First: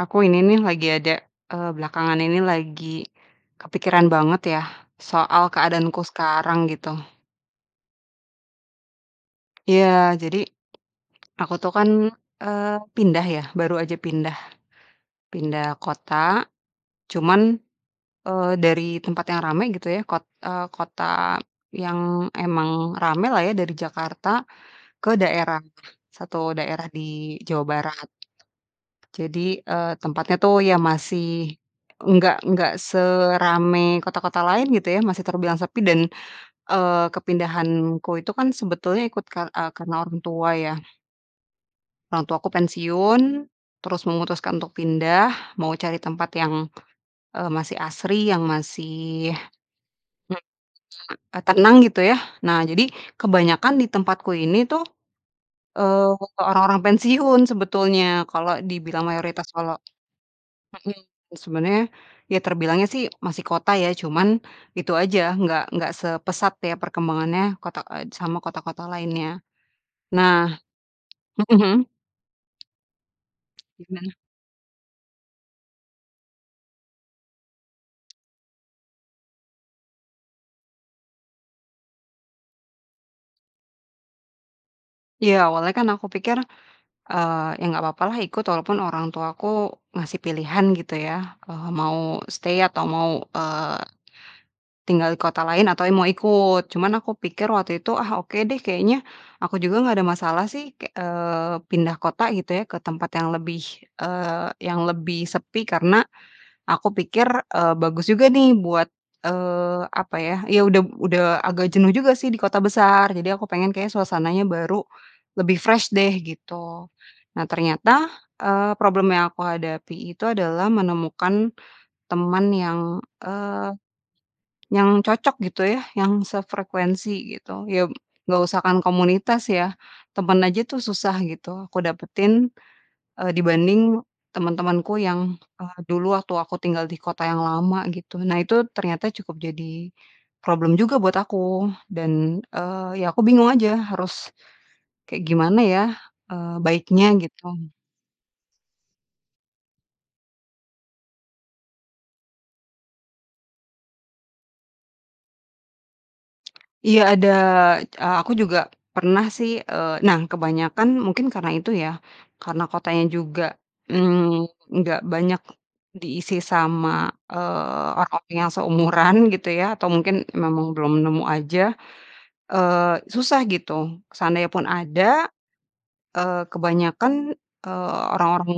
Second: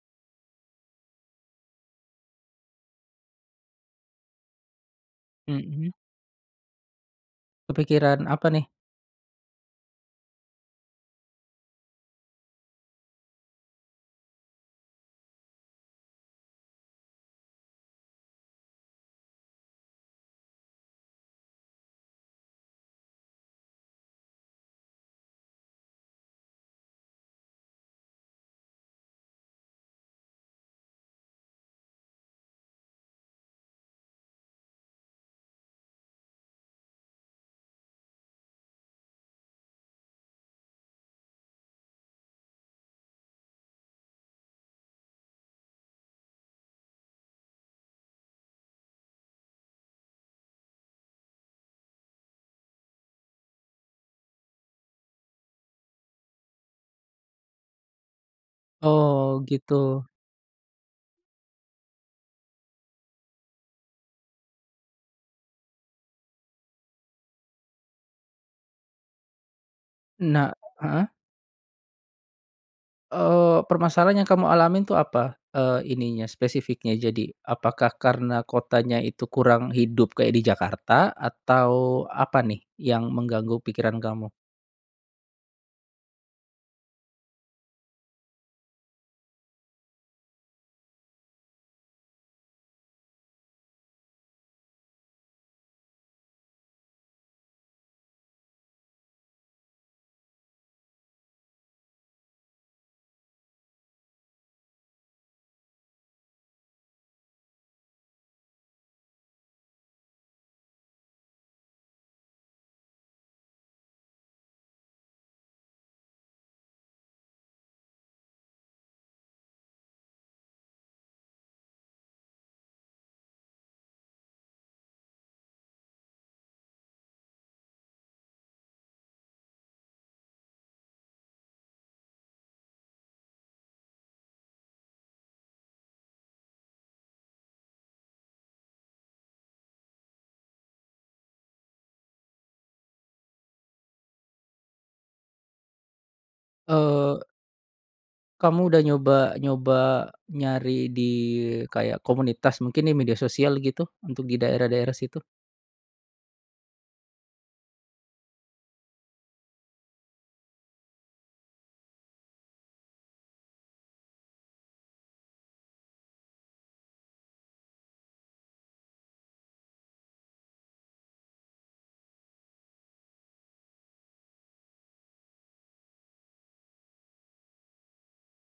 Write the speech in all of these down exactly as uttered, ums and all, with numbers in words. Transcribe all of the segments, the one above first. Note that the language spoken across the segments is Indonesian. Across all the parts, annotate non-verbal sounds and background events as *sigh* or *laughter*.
aku ini nih, lagi ada, eee, belakangan ini lagi, kepikiran banget ya. Soal, Hmm. keadaanku sekarang, gitu. Kepikiran, apa nih? Iya! Jadi, aku tuh kan, eee, pindah ya, baru aja pindah pindah kota. Cuman, eee, dari tempat yang ramai gitu ya, kot eee, kota yang emang ramailah ya, dari Jakarta ke daerah, satu daerah di Jawa Barat. Jadi, eee, tempatnya tuh, ya masih nggak nggak seramai kota-kota lain gitu ya, masih terbilang sepi. Dan, eee, kepindahanku itu kan sebetulnya ikut kar eee, karena orang tua, ya. Orang tuaku pensiun. Terus, memutuskan untuk pindah, mau cari tempat yang, eee, masih asri, yang masih, eee, tenang gitu, ya. Nah, jadi, kebanyakan di tempatku ini tuh, eee, orang-orang pensiun sebetulnya. Kalau dibilang, Oh, mayoritas kalau gitu. hmm, sebenarnya, ya terbilangnya sih masih kota ya, cuman, itu aja, nggak nggak sepesat, ya perkembangannya kota eee, sama kota-kota lainnya. Nah. Nah heeh. Mhm. Eee, Gimana? permasalahan yang kamu alamin tuh, apa, eee, ininya, spesifiknya? Jadi, apakah karena kotanya itu kurang hidup kayak di Jakarta? Atau, apa nih, yang mengganggu pikiran kamu? Iya, awalnya kan aku pikir, eee, ya, nggak papalah ikut, walaupun orang tuaku ngasih pilihan gitu ya, eee, mau stay atau mau, eee, tinggal di kota lain, atau ya mau ikut. Cuman aku pikir waktu itu, ah, oke deh kayaknya, aku juga nggak ada masalah sih kek eee, pindah kota gitu ya, ke tempat yang lebih, eee, yang lebih sepi. Karena aku pikir, eee, bagus juga nih buat, eee, apa ya, ya udah udah agak jenuh juga sih di kota besar. Jadi, aku pengen, kayaknya suasananya baru, lebih fresh deh, gitu. Nah ternyata, eee, problem yang aku hadapi itu adalah menemukan teman yang, eee, yang cocok gitu ya, yang sefrekuensi, gitu. Ya, nggak usah kan, komunitas ya, temen aja tuh, susah gitu aku dapetin, eee, dibanding teman-temanku yang, eee, dulu waktu aku tinggal di kota yang lama, gitu. Nah, itu ternyata cukup jadi problem juga buat aku, dan, eee, ya aku bingung aja, harus kayak gimana ya, eee, baiknya, Eee gitu? kamu udah nyoba nyoba nyari di kayak komunitas, mungkin di media sosial gitu, untuk di daerah-daerah situ? Iya ada, eee, aku juga pernah sih, eee nah kebanyakan, mungkin karena itu ya, karena kotanya juga, mmm, nggak banyak diisi sama, eee, orang yang seumuran gitu ya, atau mungkin memang belum nemu aja, eee, susah gitu. Seandainya pun ada, eee, kebanyakan, eee, orang-orang,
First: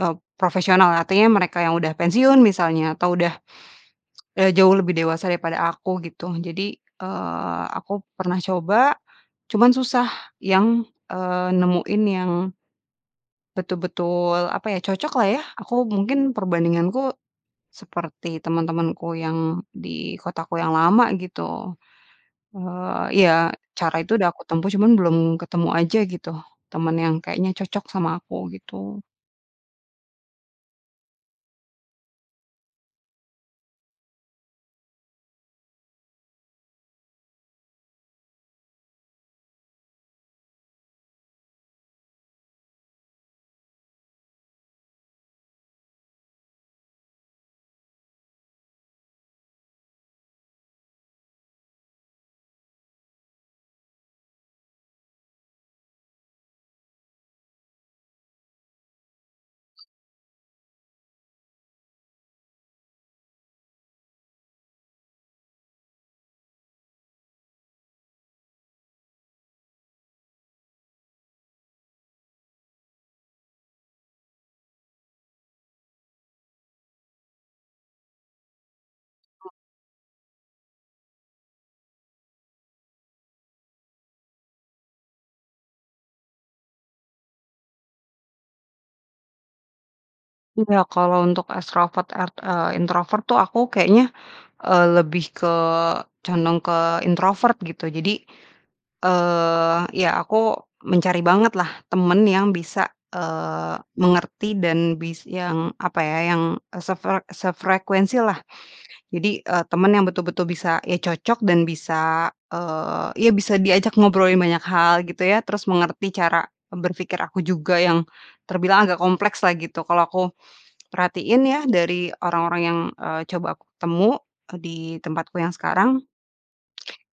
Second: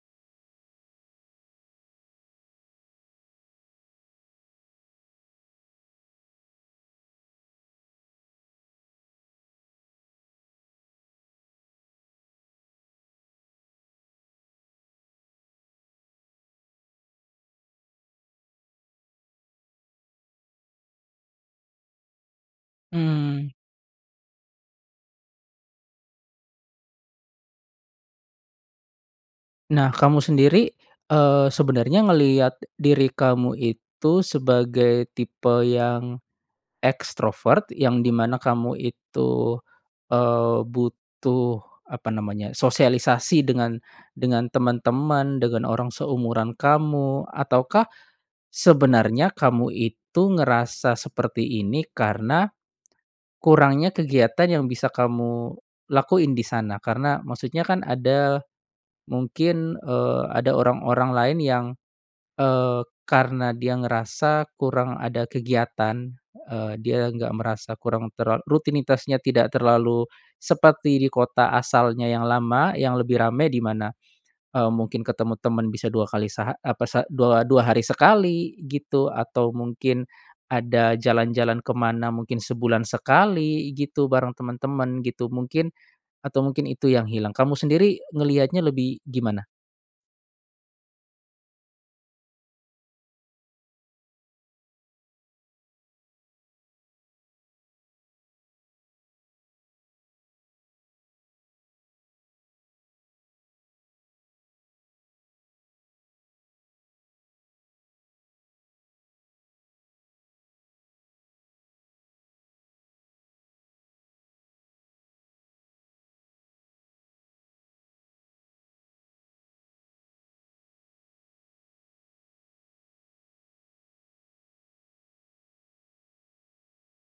eee, profesional, artinya mereka yang sudah pensiun misalnya, atau udah, eee, jauh lebih dewasa daripada aku, gitu. Jadi, eee, aku pernah coba, cuman susah, yang, eee, nemuin yang betul betul, apa ya, cocoklah ya, aku mungkin, perbandinganku, seperti teman-temanku yang di kotaku yang lama, gitu. Eee, iya, Mmm. cara itu udah aku tempuh, cuman belum ketemu aja gitu, temen yang kayaknya cocok sama aku, gitu. Nah, kamu sendiri, eee, sebenarnya ngelihat diri kamu itu sebagai tipe yang ekstrovert, yang di mana kamu itu, eee, butuh, apa namanya, sosialisasi dengan dengan teman-teman, dengan orang seumuran kamu? Ataukah, sebenarnya kamu itu ngerasa seperti ini, karena kurangnya kegiatan yang bisa kamu lakuin di sana? Karena, maksudnya kan, ada, mungkin, eee, ada orang-orang lain yang, eee, karena dia ngerasa kurang ada kegiatan, eee, dia nggak merasa kurang terla rutinitasnya tidak terlalu seperti di kota asalnya yang lama, yang lebih ramai. Di mana, eee, mungkin ketemu teman bisa dua kali seha apa sa dua dua hari sekali, gitu. Atau *unintelligible* mungkin, ada jalan-jalan kemana, mungkin sebulan sekali gitu, bareng temen-temen gitu, mungkin atau mungkin itu yang hilang? Kamu sendiri ngelihatnya lebih gimana? Iya, kalau untuk ekstrovert ert eee, introvert tuh, aku kayaknya, eee, lebih ke, condong ke introvert, gitu. Jadi, eee, iya, aku mencari bangetlah, temen yang bisa, eee, mengerti dan bis yang, apa ya, yang, eee, sefre sefrekuensi, lah. Jadi, eee, teman yang betul-betul bisa, ya cocok dan bisa, eee, ya bisa diajak ngobrolin banyak hal gitu, ya. Terus, mengerti cara, eee, berpikir aku juga yang terbilang agak komplekslah, gitu. Kalau aku perhatiin, ya dari orang-orang yang, eee, coba aku ketemu, di tempatku yang sekarang,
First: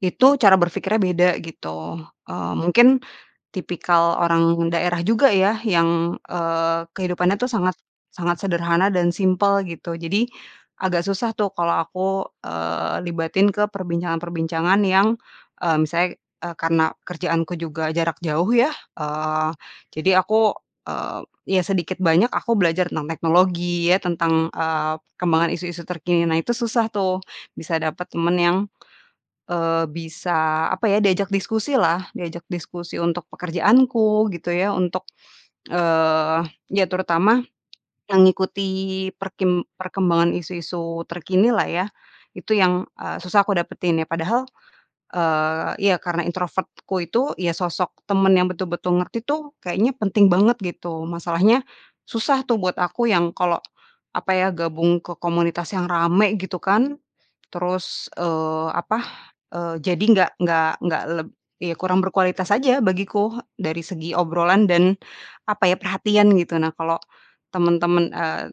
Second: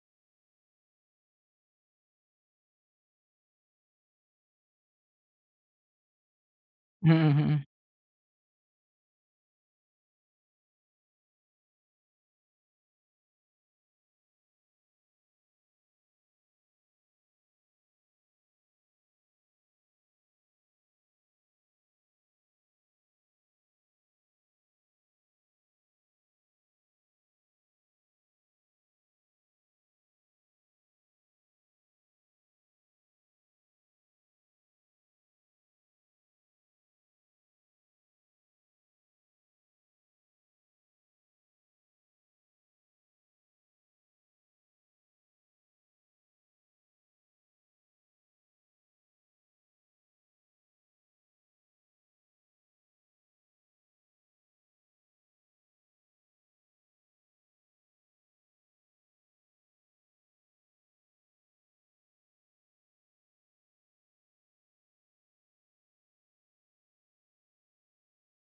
itu cara berpikirnya beda, gitu, eee, mungkin tipikal orang daerah juga ya, yang, eee, Mhm kehidupannya tuh mhm. sangat sangat sederhana, dan simpel, gitu. Jadi, agak susah tuh, kalau aku, eee, libatin ke perbincangan-perbincangan yang, eee, misalnya, eee, karena kerjaanku juga jarak jauh ya, eee, jadi aku, eee, ya sedikit banyak aku belajar tentang teknologi, ya, tentang, eee, perkembangan isu-isu terkini. Nah, itu susah tuh, bisa dapat temen yang, eee, bisa, apa ya, diajak diskusi lah, diajak diskusi untuk pekerjaanku, gitu ya, untuk, eee, ya terutama mengikuti perkim perkembangan isu-isu terkinilah, ya. Itu, yang, eee, susah aku dapetin, ya. Padahal, eee iya, karena introvert-ku itu iya, sosok teman yang betul-betul ngerti tuh, kayaknya penting banget, gitu. Masalahnya, susah tuh, buat aku yang kalau, apa ya, gabung ke komunitas yang ramai, gitu kan. Terus, eee, apa, eee, jadi nggak nggak nggak leb iya, kurang berkualitas aja bagiku, dari segi obrolan dan, apa ya, perhatian, gitu. Nah, kalau teman-teman, eee,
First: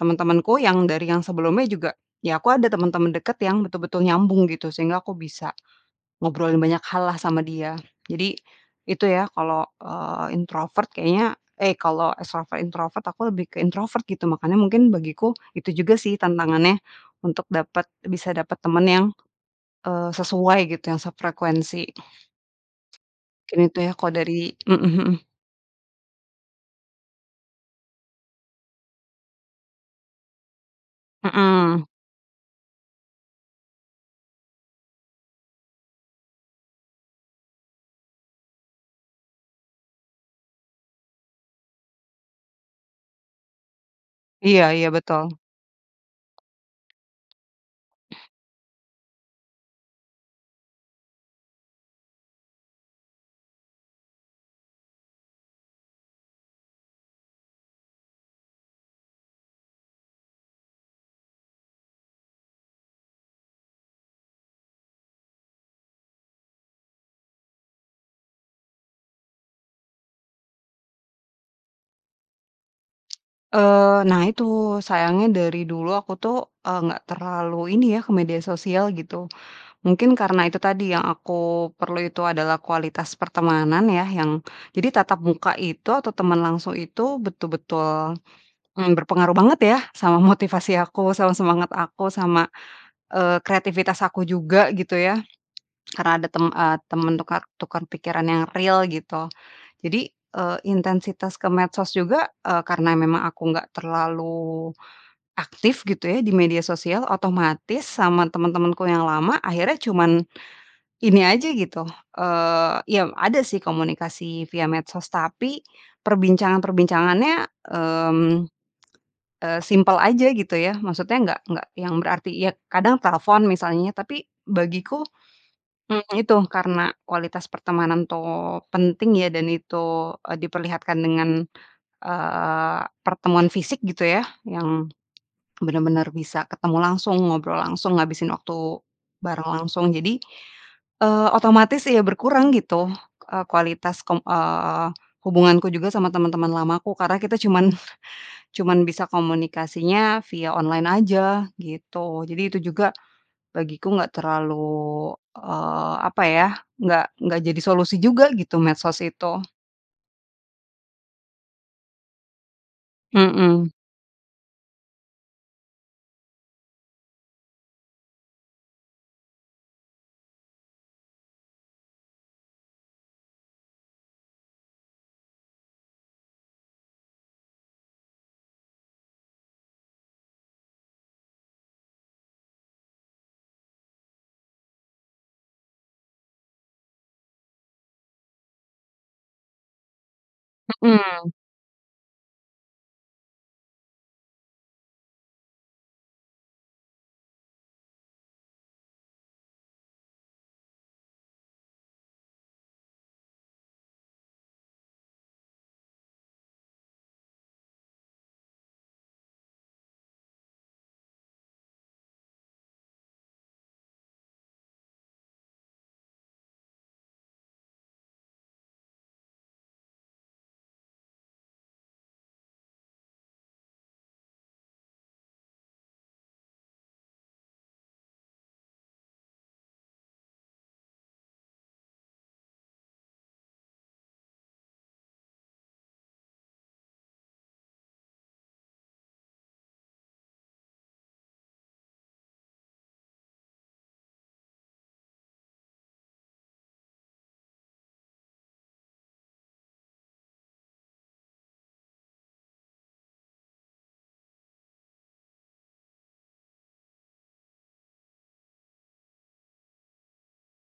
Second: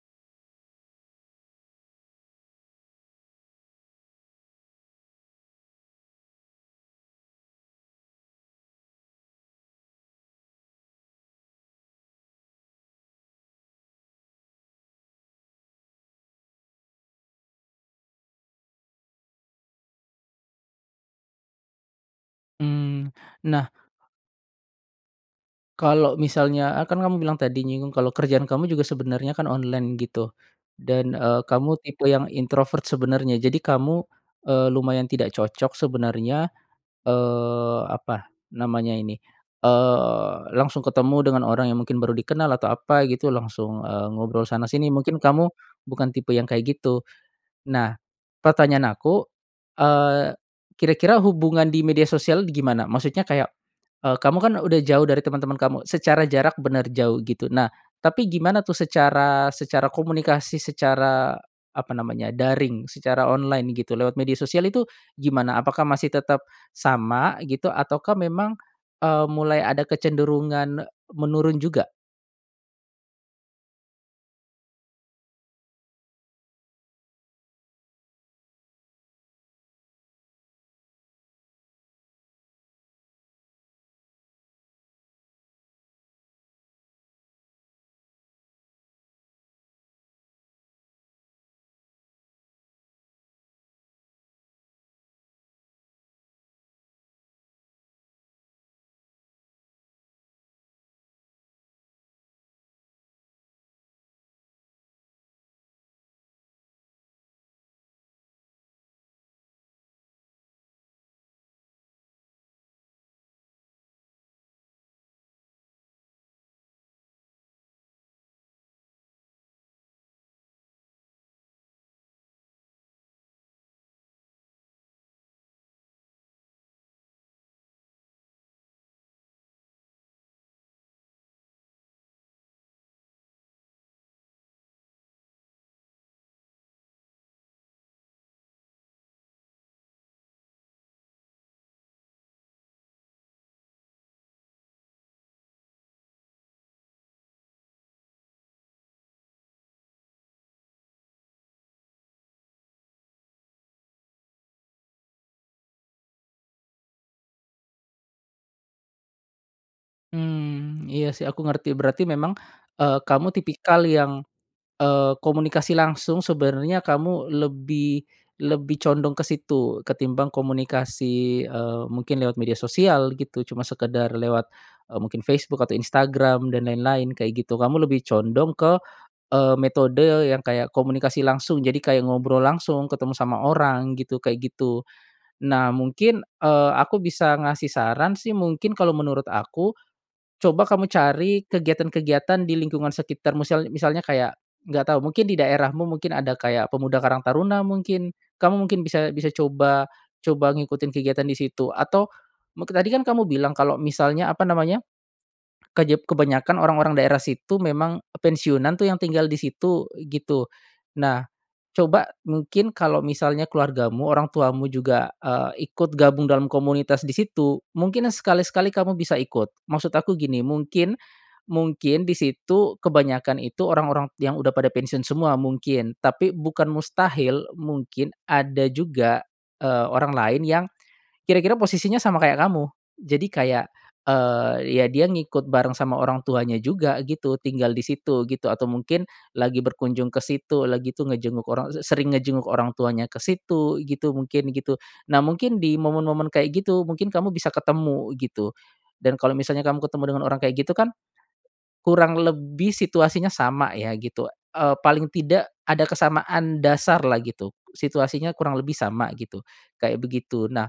teman-temanku yang, dari yang sebelumnya juga, ya aku ada teman-teman dekat, yang betul-betul nyambung, gitu. Sehingga, aku bisa ngobrolin banyak hallah sama dia, jadi, itu ya kalau, eee, introvert kayaknya, eh, kalau ekstrovert, introvert aku lebih ke introvert gitu. Makanya mungkin bagiku, itu juga sih tantangannya untuk dapat bisa dapat teman, yang, eee, sesuai gitu, yang sefrekuensi. Mmm, Mungkin nah itu ya, kalau dari mhm mhm. kalau misalnya, eee, kan kamu bilang tadi, nyinggung kalau kerjaan kamu juga sebenarnya kan online gitu. Dan, eee, kamu Hmm. tipe yang introvert, sebenarnya. Jadi, kamu, eee, lumayan tidak cocok sebenarnya, eee, apa namanya ini, eee, langsung ketemu dengan orang yang mungkin baru dikenal, atau apa gitu, langsung, eee, ngobrol Iya iya, sana-sini, mungkin betul. kamu bukan tipe yang kayak, gitu. Nah, pertanyaan aku, eee, kira-kira hubungan di media sosial gimana? Maksudnya kayak, eee, kamu kan udah jauh dari teman-teman kamu, secara jarak benar jauh, gitu. Nah, tapi gimana tuh, secara secara komunikasi, secara, apa namanya, daring, secara online, gitu, lewat media sosial itu, gimana, apakah masih tetap sama, gitu, ataukah, memang, eee, mulai ada kecenderungan, eee, menurun juga? Eee, nah itu, sayangnya dari dulu aku tuh, eee, nggak terlalu ini ya, ke media sosial, gitu. Mungkin, karena itu tadi, yang aku perlu itu adalah kualitas pertemanan ya, yang, jadi tatap muka itu atau teman langsung itu betul-betul, mmm, berpengaruh banget ya, sama motivasi aku, sama semangat aku, sama, eee, kreativitas aku juga, gitu ya. *swallows* Karena, ada tem eee, teman tukar tukar pikiran yang real, gitu. Jadi, eee, intensitas ke medsos juga, eee, karena memang aku nggak terlalu aktif gitu ya, di media sosial, otomatis sama teman-temanku yang lama, akhirnya cuma ini aja, gitu, eee iya, ada sih komunikasi via medsos. Tapi, perbincangan-perbincangannya, mmm, eee, simpel aja gitu ya, maksudnya nggak nggak yang berarti, ya kadang telepon, misalnya. Tapi bagiku, mmm, itu, karena kualitas pertemanan tuh penting ya, dan itu, eee, diperlihatkan dengan, eee, pertemuan fisik gitu ya, yang benar-benar bisa ketemu langsung, ngobrol langsung, ngabisin waktu bareng langsung. Jadi, eee, otomatis ya berkurang gitu, eee, kualitas kom eee, hubunganku juga sama teman-teman lamaku, karena kita cuman cuman bisa komunikasinya via online aja, gitu. Jadi, itu juga, bagiku nggak terlalu, eee, apa ya, nggak nggak jadi solusi juga, gitu, medsos itu. Mmm, iya sih, aku ngerti. Berarti, memang, eee, kamu Mhm. tipikal yang, eee, komunikasi langsung, sebenarnya kamu lebih lebih condong ke situ, ketimbang komunikasi, eee, mungkin lewat media sosial, gitu. Cuma sekedar lewat, eee, mungkin Facebook, atau Instagram, dan lain-lain, kayak gitu, kamu lebih condong ke, eee, metode yang kayak, komunikasi langsung. Jadi, kayak ngobrol langsung, ketemu sama orang gitu, kayak gitu. Nah, mungkin, eee, aku bisa ngasih saran sih, mungkin kalau menurut aku, coba kamu Mhm. cari kegiatan-kegiatan di lingkungan sekitar. Musial misalnya kayak, nggak tahu, mungkin di daerahmu, mungkin ada kayak pemuda karang taruna mungkin, kamu mungkin bisa bisa coba coba ngikutin kegiatan di situ. Atau, muk tadi kan kamu bilang kalau misalnya, apa namanya, kejep kebanyakan orang-orang daerah situ, memang, eee, pensiunan tuh yang tinggal di situ, gitu. Nah, coba, mungkin kalau misalnya keluargamu, orang tuamu juga, eee, ikut gabung dalam komunitas di situ, mungkin sekali-sekali kamu bisa ikut. Maksud aku gini, mungkin mungkin di situ, kebanyakan itu, orang-orang yang udah pada pensiun semua, mungkin. Tapi, bukan mustahil, mungkin ada juga, eee, orang lain yang kira-kira posisinya sama, kayak kamu. Jadi kayak, eee, ya dia ngikut bareng sama orang tuanya juga, gitu, tinggal di situ, gitu. Atau mungkin, lagi berkunjung ke situlah, gitu, ngejenguk orang se sering ngejenguk orang tuanya ke situ, gitu, mungkin, gitu. Nah, mungkin di momen-momen kayak gitu, mungkin kamu bisa ketemu gitu, dan kalau misalnya kamu ketemu dengan orang kayak gitu kan, kurang lebih situasinya sama ya, gitu, eee, paling tidak, ada kesamaan dasarlah gitu, situasinya kurang lebih sama, gitu, kayak begitu. Nah,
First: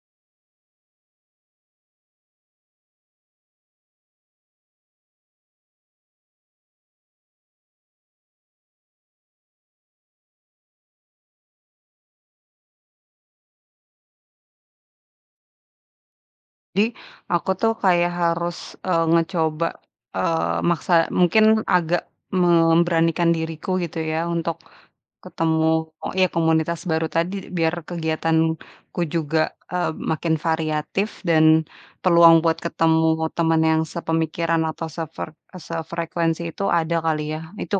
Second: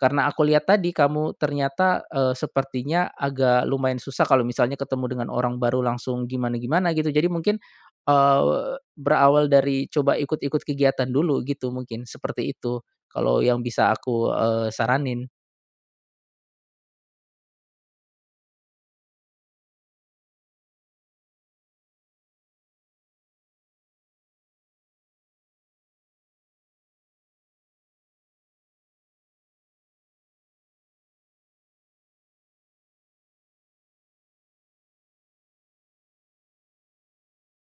karena aku lihat tadi, kamu ternyata, eee, sepertinya agak lumayan susah, kalau misalnya ketemu dengan orang baru, langsung gimana-gimana gitu. Jadi, mungkin, eee, berawal dari coba ikut-ikut kegiatan dulu gitu, mungkin seperti itu kalau yang bisa aku, eee, saranin. Jadi, aku tuh kayak harus, eee, ngecoba, eee, maksa, mungkin agak memberanikan diriku gitu ya. Untuk, ketemu iya, komunitas baru tadi, biar kegiatanku juga, eee, makin variatif, dan peluang buat ketemu teman yang sepemikiran, atau sefre eee, sefrekuensi itu, ada kali ya. Itu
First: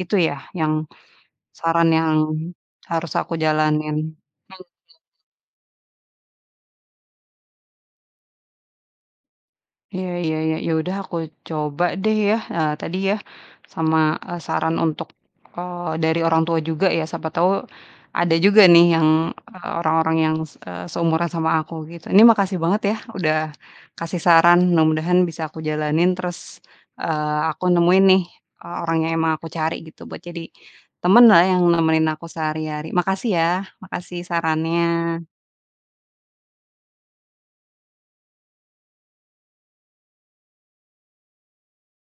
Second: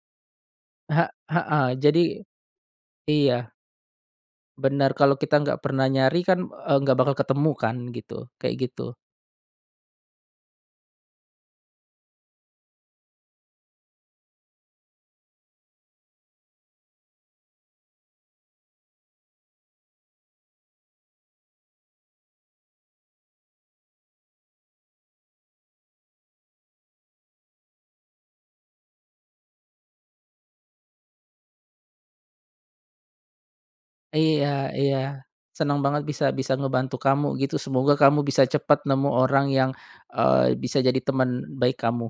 itu ya, yang, He heeh. saran Jadi yang harus aku iya jalanin. Mhm. benar, kalau kita nggak pernah nyari kan, eee, nggak bakal ketemu kan, gitu, kayak gitu. Iya iya iya, ya udah, aku coba deh ya, eee, tadi ya. Sama, eee, saran untuk, eee, dari orang tua juga ya, siapa tau ada juga nih, yang, eee orang-orang yang, se eee, seumuran sama aku, gitu. Ini, makasih banget ya, udah kasih saran, mudah-mudahan bisa aku jalanin. Terus, eee, aku nemuin nih, eee, orang yang emang aku cari, gitu, buat jadi temanlah, yang nemenin aku sehari-hari. Makasih ya, makasih Iya iya. sarannya. Senang banget bisa bisa ngebantu kamu, gitu. Semoga kamu bisa cepat nemu orang, yang, eee, bisa jadi teman baik kamu.